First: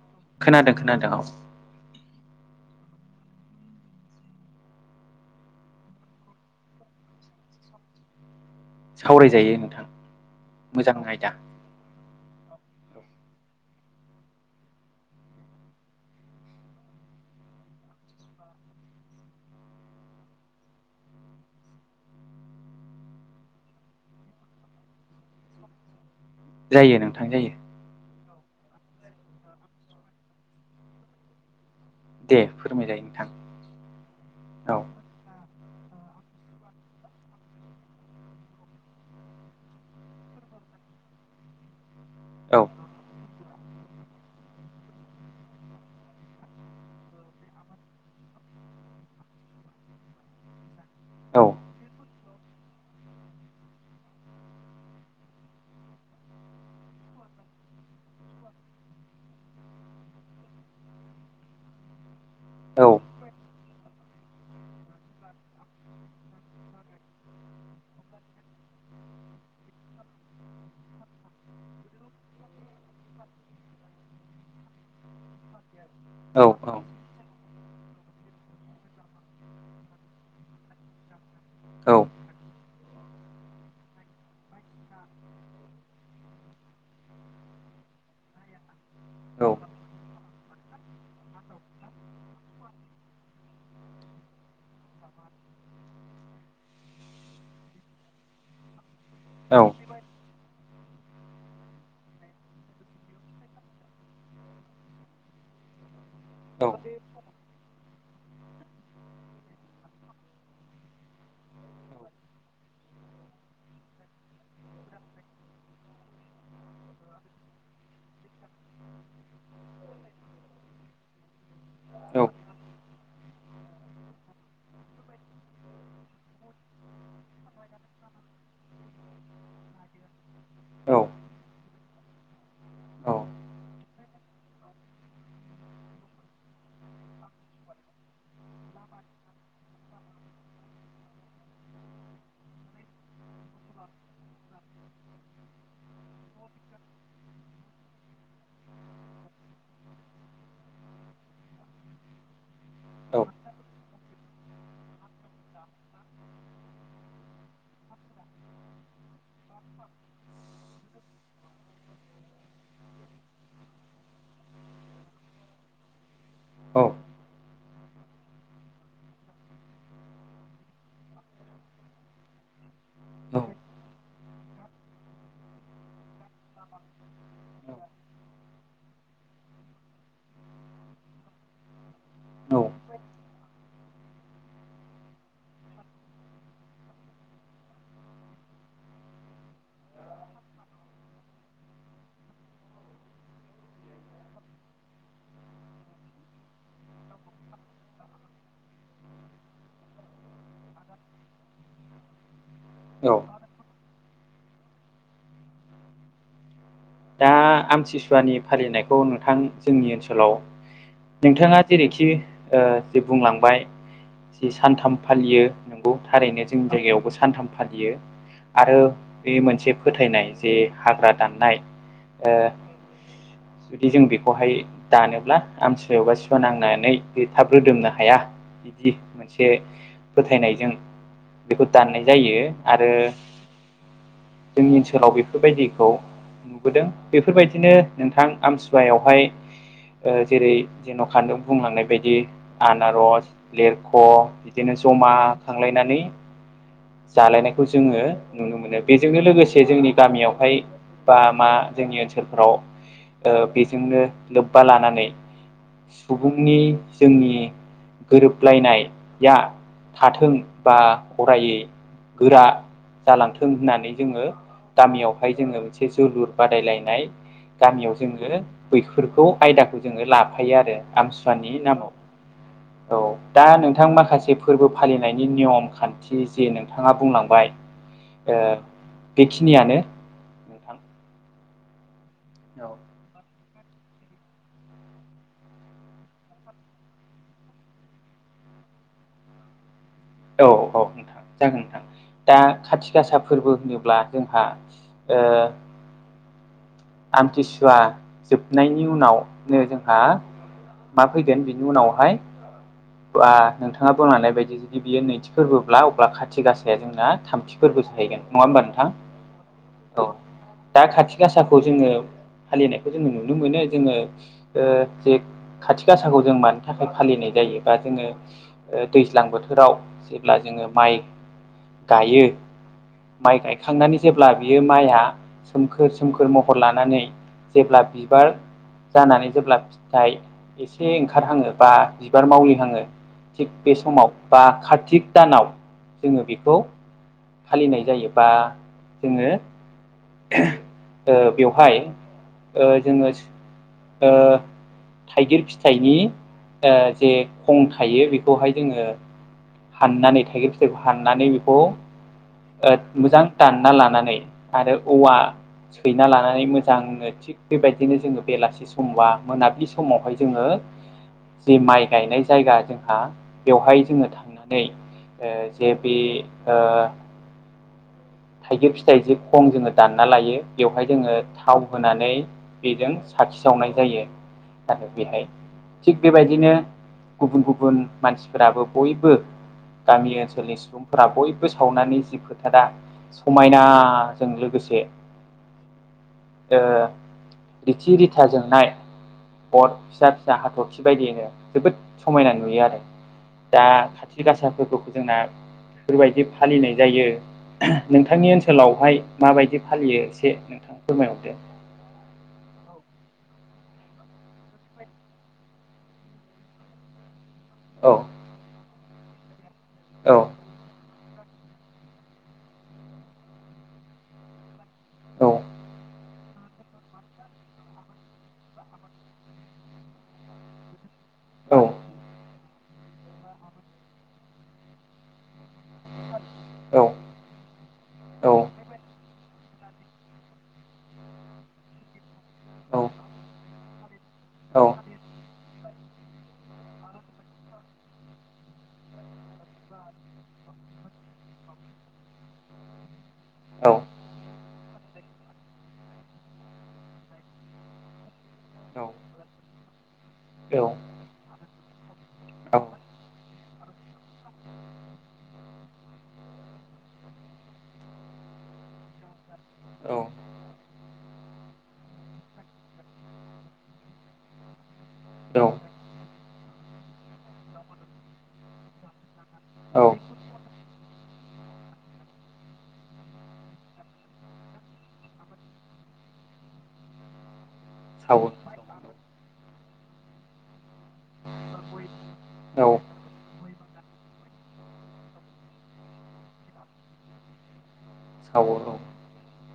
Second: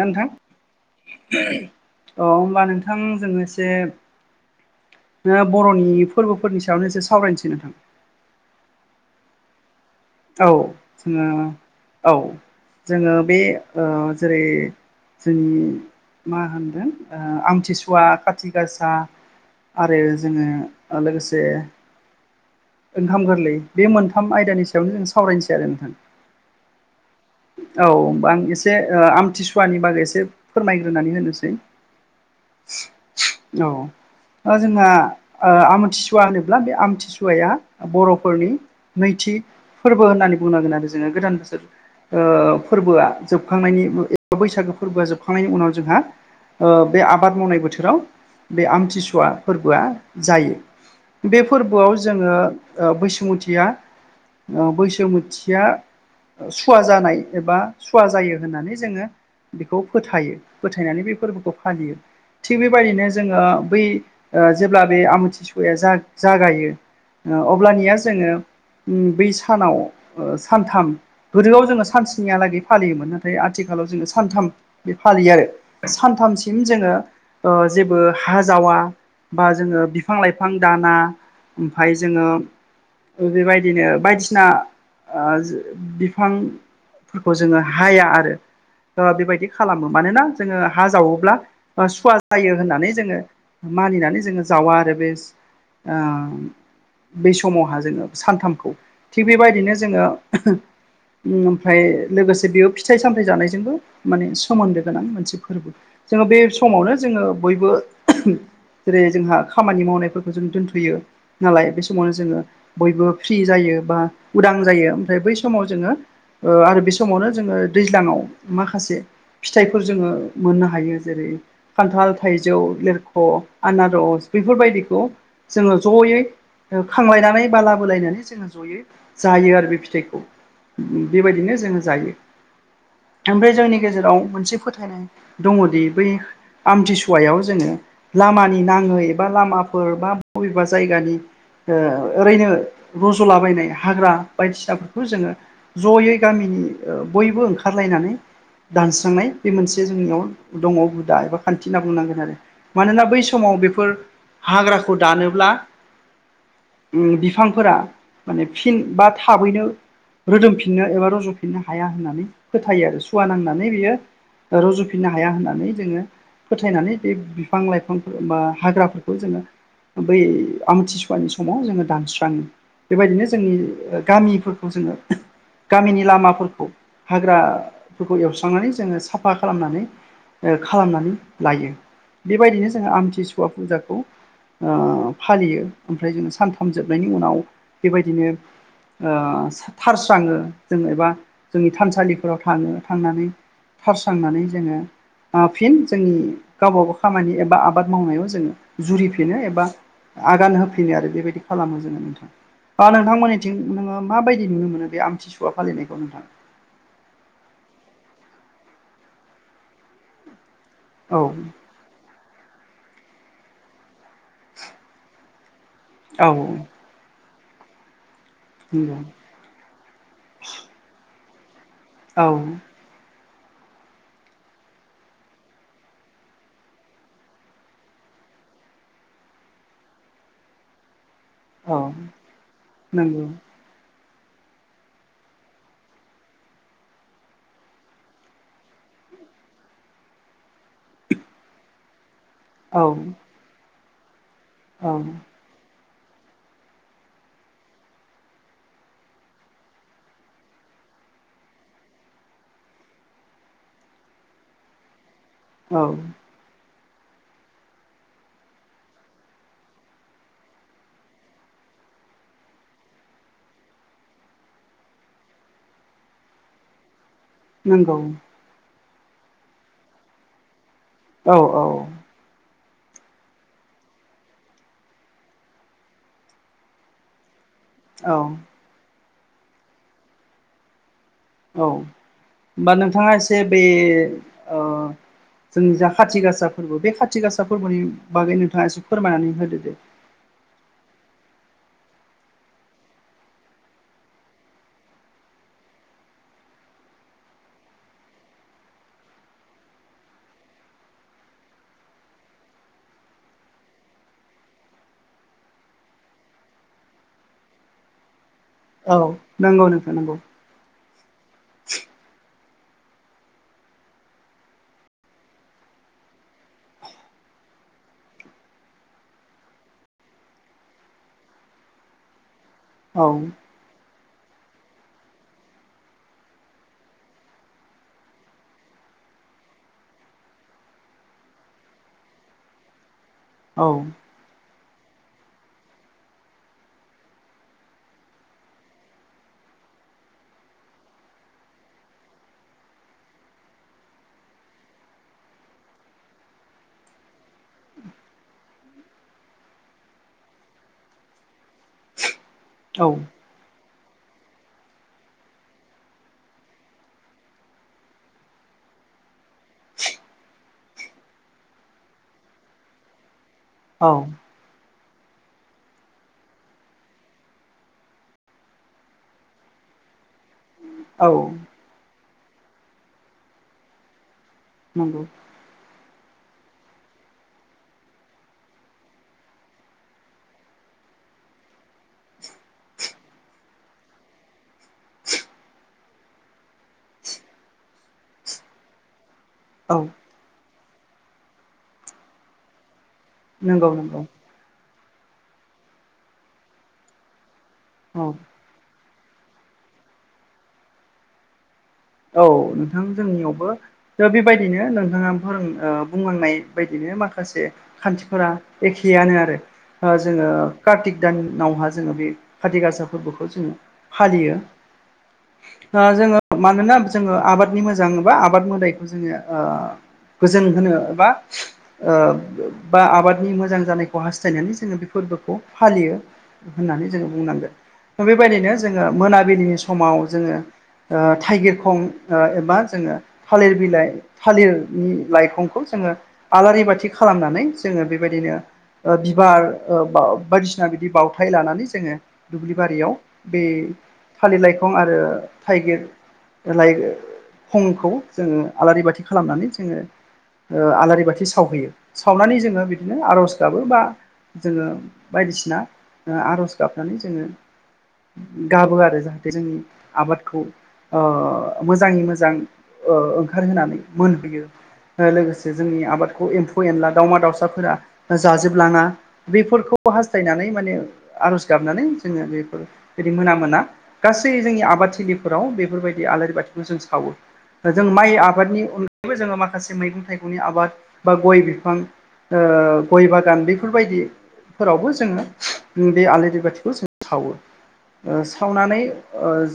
ना नोंथां खोनादों खोनादों औ औ होमबा नोंथां जोङो एसे नो बर'नि फोरबोफोरनि सायावनो एसे सावरायनोसै नोंथां सावरायजायो नोंथां औ मोजां जोङो आयदा औ जोङो बे ओ जेरै जोंनि मा होनदों ओ आमथिसुवा खाथि गासा आरो जोङो लोगोसे ओंखाम गोरलै बे मोनथाम आयदानि सायावनो जों सावरायनोसै आरो नोंथां जायो नोंथां जायो औ हबा आं एसे ओ आमथिसुवानि बागै एसे फोरमायग्रोनानै होनोसै दे फोरमायजायो नोंथां औ दा औ जोंहा ओ आमथिसुवा होनोब्ला बे आमथिसुवाया बर'फोरनि नैथि फोरबो होननानै बुंनांगोन आरो जोङो गोदान बोसोर ओ औ फोरबोआ जोबखांनायनि एबा बैसागो फोरबोआ जोबखांनायनि उनाव जोंहा ओ बे आबाद मावनाय बोथोराव बे आमथिसुवा फोरबोआ जायो बे औ फोरबोआव जोङो बैसुमुथिया बैसुमुथिया सुवा जानाय एबा सुवा जायो होननानै जोङो बेखौ फोथाय ओ औ जेब्ला बे आमुथिसुवाया जागायो अब्लानिया जोङो बै सानाव सानथाम गोदोआव जोङो सान न्सिहालागै फालियोमोन नाथाय आथिखालाव जोङो सानथाम बिदि फालियो आरो औ सानथामसिम जोङो जेबो हाजावा बा जोङो बिफां लाइफां दाना ओमफाय औ जोङो बेबायदिनो बायदिसिना ओ बिफांफोरखौ जोङो हाया आरो ओ बेबायदि औ खालामो मानोना जोङो हा जावोब्ला सुवा जायो होननानै जोङो मानिनानै जोङो जावा आरो बे ओ बे समावहा जोङो सानथामखौ थिग बेबायदिनो जोङो ओमफ्राय लोगोसे बेयाव फिथाइ सामथायाइ जानायजोंबो माने सोमोन्दो गोनां मोनसे फोरबो जोङो बे समावनो जोङो बयबो जेरै जोंहा खामानि मावनायफोरखौ जों दोनथ'यो नालाय बे समावनो जोङो बयबो फ्रि जायो बा उदां जायो ओमफ्राय बै समाव जोङो ओ आरो बे समावनो जोङो दैज्लाङाव माखासे फिथाइफोर जोङो मोननो हायो जेरै खान्थाल थाइजौ लिरख' आनारस बेफोरबायदिखौ जोङो ज'यै खांलायनानै बा लाबोलायनानै जोङो ज'यै जायो आरो बे फिथाइखौ बेबायदिनो जोङो जायो। ओमफ्राय जोंनि गेजेराव मोनसे फोथायनाय दङदि बै आमथिसुवायाव जोङो लामानि नाङै एबा लामाफोर बा बबेबा जायगानि ओरैनो रज'लाबायनाय हाग्रा बायदिसिनाफोरखौ जोङो ज'यै गामिनि बयबो ओंखारलायनानै दानस्रांनाय बे मोनसे जोंनियाव दङ हुदा एबा खान्थि होनना बुंनांगोन आरो मानोना बै समाव बेफोर हाग्राखौ दानोब्ला उम बिफांफोरा माने फिन बा थाबैनो रोदोमफिननो एबा रज'फिननो हाया होननानै फोथायो आरो सुवा नांनानै बियो रुजफिननो हाया होननानै जोङो औ फोथायनानै बे बिफां लाइफांफोर बा हाग्राफोरखौ जोङो बै आमथिसुवानि समाव जोङो दानस्राङो बेबायदिनो जोंनि गामिफोरखौ जो गामिनि लामा फोरखौ हाग्राफोरखौ एवस्रांनानै जोङो साफ फा खालामनानै ओ खालामनानै लायो बेबायदिनो जोङो आमथिसुवा फुजाखौ ओ फालियो ओमफ्राय जोङो सानथाम जोबनायनि उनाव बिदिनो ओ थारस्राङो जों एबा जोंनि थानसालिफोराव थाङो थांनानै थारस्रांनानै जोङो ओ फिन जोंनि गावबाागाव खामानि एबा आबाद मावनायाव जोङो जुरिफिनो एबा आगान होफिनो आरो बेबायदि खालामो जोङो नोंथां। बा नोंथांमोननिथिं नोङो मााबायदि नुनो मोनो बे आमथिसुवा फालिनायखौ नोंथां? दा आमतसुवानि फालिनायखौ नोंथां जोंनि ओनसोलाव औ नोंथाङा जेरैखि ओ जे बुंलांबाय जि सानथाम फालियो नंगौ औ थारैनो जोंनि जायगायावबो सानथाम फालियो। आरो नंगौ बे मोनसे फोथायनाय जे हाग्रा दाननाय औ ओ जुदि जों बेखौहाय दानोब्ला आमसुवायावबा सुवा नांनानै बे थाब रोदोमनो हाया। बिदि मोनसे फोथायनायजों बेखौ औ दाननाय जायो आरो नंगौ जोंनि ओनसोलाव बेफोरबायदिखौ बोदों बेफोरबायदिनो नोंथां आमसुवायावहाय जेरै जेन' खान्दुं बुंलांनाय बायदि औ आनारस, लेरख' बिदिनो औ जमा खांलायनानै जालायनायखौ जोङो नुनो मोनो बेजोंनो लोगोसे जोंनि गामियावहाय बा मा जोंनि ओनसोलफोराव ओ बेजोंनो लोब्बा लानानै औ सुबुंनि जोंनि गोरोबलायनाया थाथों बा गरायै गोरा जालांथों होननानै जोङो गामियावहाय जोङो मोनसे जोलुर बादायलायनाय गामियाव नंगौ जोङो बैफोरखौ आयदाखौ जोङो लाफायो आरो आमति औ सुवानि औ नामाव। औ दा नोंथां माखासे फोरबो फालिनायनि नियम खान्थि जे नों थाङा बुंलांबाय औ ओ बेखिनियानो नोंथां औ औ होनबा नोंथाङा एसे बे ओ जों जा खाथि गासा फोरबो बे खाथि गासा फोरबोनि बागै नोंथाङा एसे फोरमायनानै होदो दे औ औ नोंथां जागोन नोंथां दा खाथि गासा फोरबो होनोब्ला जोंहा ओ आमथिसुवा जोबनायनि उनावनो जोंहा मा फैगोन बिनि उनावहाय ओ नोंथाङा बुंलांनाय बायदि जुदि बियो नैथि फोरबोब्ला अब्ला खाथि गासाया जोंना थामथि फोरबो जाहैगोन नङा होमबा नोंथां औ नंगौ नोंथां औ नंगौ दा खाथि गासाखौ जोङो फालिनायखौ जोङो नुनो मोनो जोङो ओ जे खाथि गासाखौ जों मानि थाखाय फालिनाय जायो बा जोङो दैज्लां बोथोराव जेब्ला जोङो माइ गायो औ माइ गायखांनानै जेब्ला बियो माइआ सोमखोर सोमखोर म हर लानानै जेब्ला बिबार जानानै जेब्ला फिथाइ एसे ओंखारहाङो बा बिबार मावलिहङो थिग औ बे समाव बा कार्तिक दानाव जोङो बेखौ फालिनाय जायोबा जोङो ओ बेवहाय ओ जोङो सु ओ थाइगिर फिथाइनि ओ जे खं थायो बेखौहाय जोङो हाननानै थाइगिर फिथाइखौ हाननानै बेखौ ओ औ मोजां दानना लानानै आरो औवा सैना लानानै मोजां बेबायदिनो जोङो बेलासि समबा मोनाबिलि समावहाय जोङो जे माइ गायनाय जायगा जोंहा बेवहाय औ जोङो थांनानै जे बि ओ थाइगिर फिथाइ जे खं जोङो दानना लायो बेवहाय जोङो औ थाव होनानै बेजों साखि सावनाय जायो नंगौ बेहाय थिग बेबायदिनो गुबुन गुबुन मानसिफोराबो बयबो गामि ओनसोलनि सुबुंफोरा बयबो सावनानै जि फोथारा समायनाजों लोगोसे ओ रिथि रिथा जोंनाय अर औ फिसा फिसा हाथरखि बायदियैनो जोबोद समायना नुयो आरो दा नंगौ नंगौ खाथि गासा फोरबोखौ जोंना बेफोरबायदि फालिनाय जायो औ नोंथांनि ओन सोलावहाय माबायदि फालियो एसे नोंथां फोरमायहरदो औ नोंथां जोंनियावबो ओ बेबायदिनो नोंथाङा फोरों बुंलांनाय बायदिनो माखासे औ खान्थिफोरा एखेयानो आरो ओ औ जोङो कार्तिक दानावहा जोङो बे काति गासा फोरबोखौ जोङो फालियो औ ओ जोङो मानोना जोङो आबादनि मोजां बा आबाद मोदायखौ जोङो ओ गोजोन होनो बा औ ओ बा आबादनि मोजां जानायखौ हास्थायनानै जोङो बे फोरबोखौ फालियो औ होननानै जोङो बुंनांगोन औ बेबायदिनो जोङो मोनाबिलिनि समाव जोङो थाइगिर खं ओ एबा औ जोङो थालिर बिलाइ औ थालिरनि लाइखंखौ जोङो आलारि बाथि खालामनानै जोङो बेबायदिनो बिबार ओ बायदिसिना बिदि बावथाय लानानै जोङो दुब्लि बारियाव बे थालिर लाइखं आरो थाइगिर लाइ खंखौ जोङो आलारि बाथि खालामनानै जोङो आलारि बाथि सावहैयो सावनानै जोङो बिदिनो आर'ज गाबो बा जोङो बायदिसिना आर'ज गाबनानै जोङो गाबो आरो जाहाथे जोंनि आबादखौ ओ मोजाङै मोजां ओंखारहोनानै बोर बियो लोगोसे जोंनि आबादखौ एम्फौ एनला दावमा दाउसाफोरा जाजोबलाङा बेफोरखौ हास्थायनानै माने आर'ज गाबनानै जोङो बेफोर बिदि मोना मोना गासै जोंनि आबादथिलिफोराव बे बेफोरबायदि आलारि बाथिखौ जों सावो जों माइ आबादनि बो जोङो माखासे मैगं थाइगंनि आबाद बा गय बिफां ओ औ गय बागान बेफोरबायदि फोरावबो जोङो बे आलारि बाथिखौ जों सावो सावो औ सावनानै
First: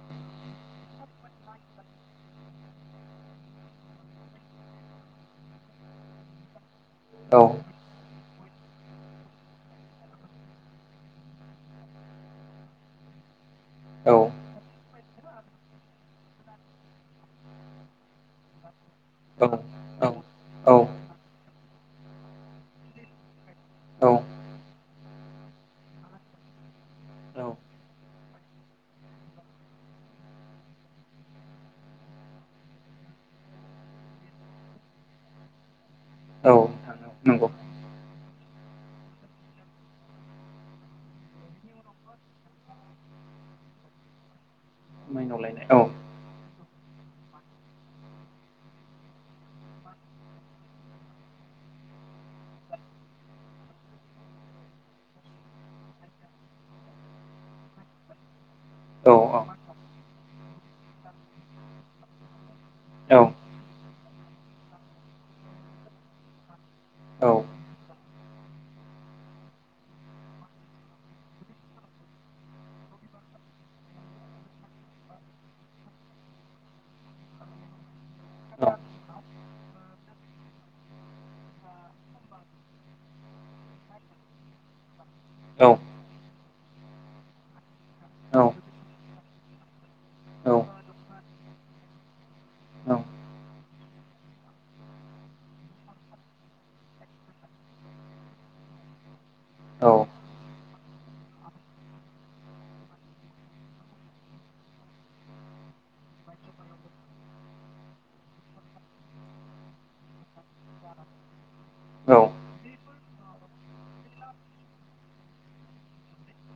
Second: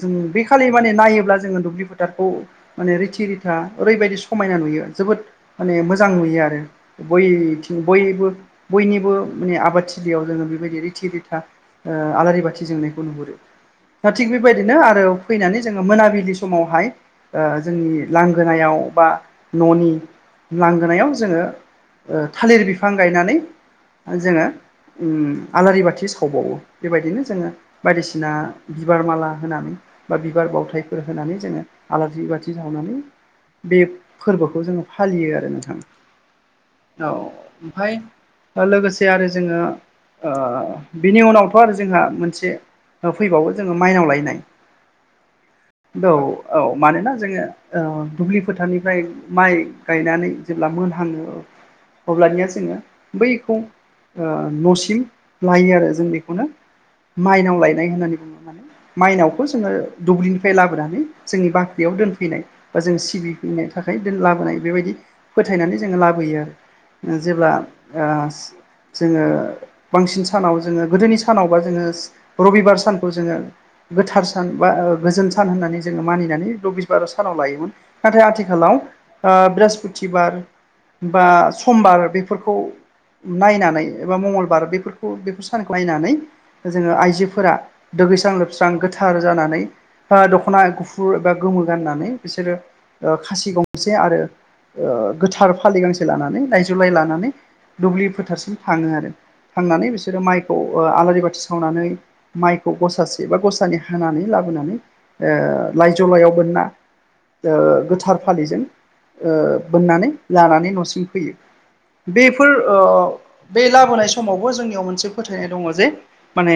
जों बे खालि माने नायोब्ला जोङो दुब्लि फोथारखौ माने रिथि रिथा ओरैबायदि समायना नुयो जोबोद माने मोजां नुयो आरो बय सावो औ बयबो बयनिबो माने आबादथिलियाव जोङो बेबायदि रिथि रिथा आलारि बाथि जोंनायखौ नुहुरो दा औ थिग बेबायदिनो आरो फैनानै जोङो मोनाबिलि समावहाय जोंनि लांगोनायाव बा न'नि औ औ लांगोनायाव जोङो थालिर बिफां गायनानै जोङो आलारि बाथि सावबावो बेबायदिनो औ जोङो बायदिसिना बिबार माला होनानै बा बिबार बावथायफोर होनानै जोङो आलारि बाथि सावनानै बे फोरबोखौ जोङो फालियो आरो औ नोंथां औ नंगौ ओमफाय लोगोसे आरो जोङो बिनि उनावथ' आरो जोंहा मोनसे फैबावो जोङो माइनाव लायनाय औ औ औ मानोना जोङो ओ दुब्लि फोथारनिफ्राय माइ गायनानै जेब्ला मोनहाङो अब्लानिया जोङो बैखौ ओ न'सिम लायो आरो जों बेखौनो माइनाव लायनाय होननानै बुङो मा औ मायनावखौ जोङो दुब्लिनिफ्राय लाबोनानै जोंनि बाख्रियाव दोनफैनाय बा जों औ सिबि नो थाखाय लाबोनाय बेबायदि फोथायनानै जोङो लाबोयो आरो औ जेब्ला जोङो बांसिन सानाव जोङो गोदोनि सानावबा जोङो रबिबार सानखौ जोङो गोथार सान बा गोजोन सान होननानै जोङो मानिनानै रबिबार सानाव लायोमोन नाथाय आथिखालाव ओ बृहस्पतिबार बा समबार बेफोरखौ नायनानै एबा मंगलबार बेफोरखौ सानखौ नायनानै जोङो आइजोफोरा दुगैस्रां लोबस्रां गोथार जानानै बा दख'ना गुफुर एबा गोमो गाननानै बिसोरो खासि गंसे आरो गोथार फालि गांसे लानानै लायजौ लाय लानानै दुब्लि फोथारसिम थाङो आरो थांनानै बिसोरो माइखौ ओ आलारि बाथि सावनानै माइखौ गसासे बा गसानै हानानै लाबोनानै ओ लाइजौ लायाव बोनना ओ गोथार फालिजों ओ बोननानै लानानै न'सिम फैयो। औ बेफोर ओ बे लाबोनाय समावबो जोंनियाव मोनसे फोथायनाय दङ जे माने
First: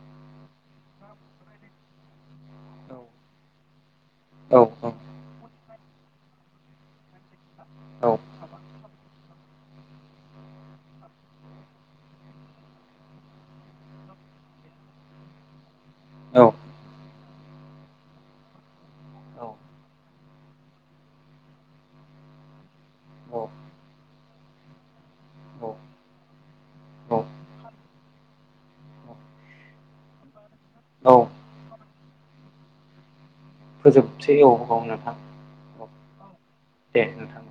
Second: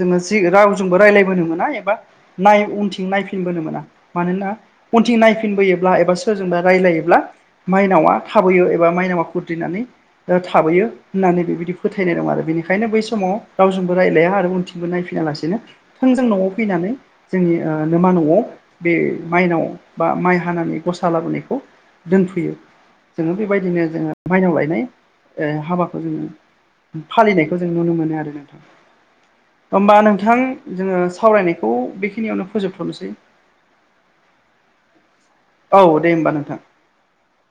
जोङो जि रावजोंबो रायलायबोनो मोना एबा नाय औ उनथिं नायफिनबोनो मोना मानोना औ उनथिं नायफिनबोयोब्ला एबा सोरजोंबा रायजलायोब्ला माइनावा थाबोयो एबा माइनावा खुद्रिनानै ओ थाबोयो होननानै बेबायदि फोथायनाय दं आरो बेनिखायनो बै समाव रावजोंबो रायज्लाया आरो उनथिं बो नायफिना लासिनो थोंजों न'आव फैनानै जोंनि नोमा न'आव बे औ माइनाव बा माइ हानानै गसा लाबोनायखौ दोनफैयो औ जोङो बेबायदिनो जोङो मायनाव लायनाय हाबाखौ ओ जोङो फालिनायखौ जों नुनो मोनो आरो नोंथां होमबा नोंथां जोङो सावरायनायखौ बेखिनियावनो फोजोबथ'नोसै फोजोबसै औ औ नोथां। औ दे होनबा नोंथां। दे नोंथां।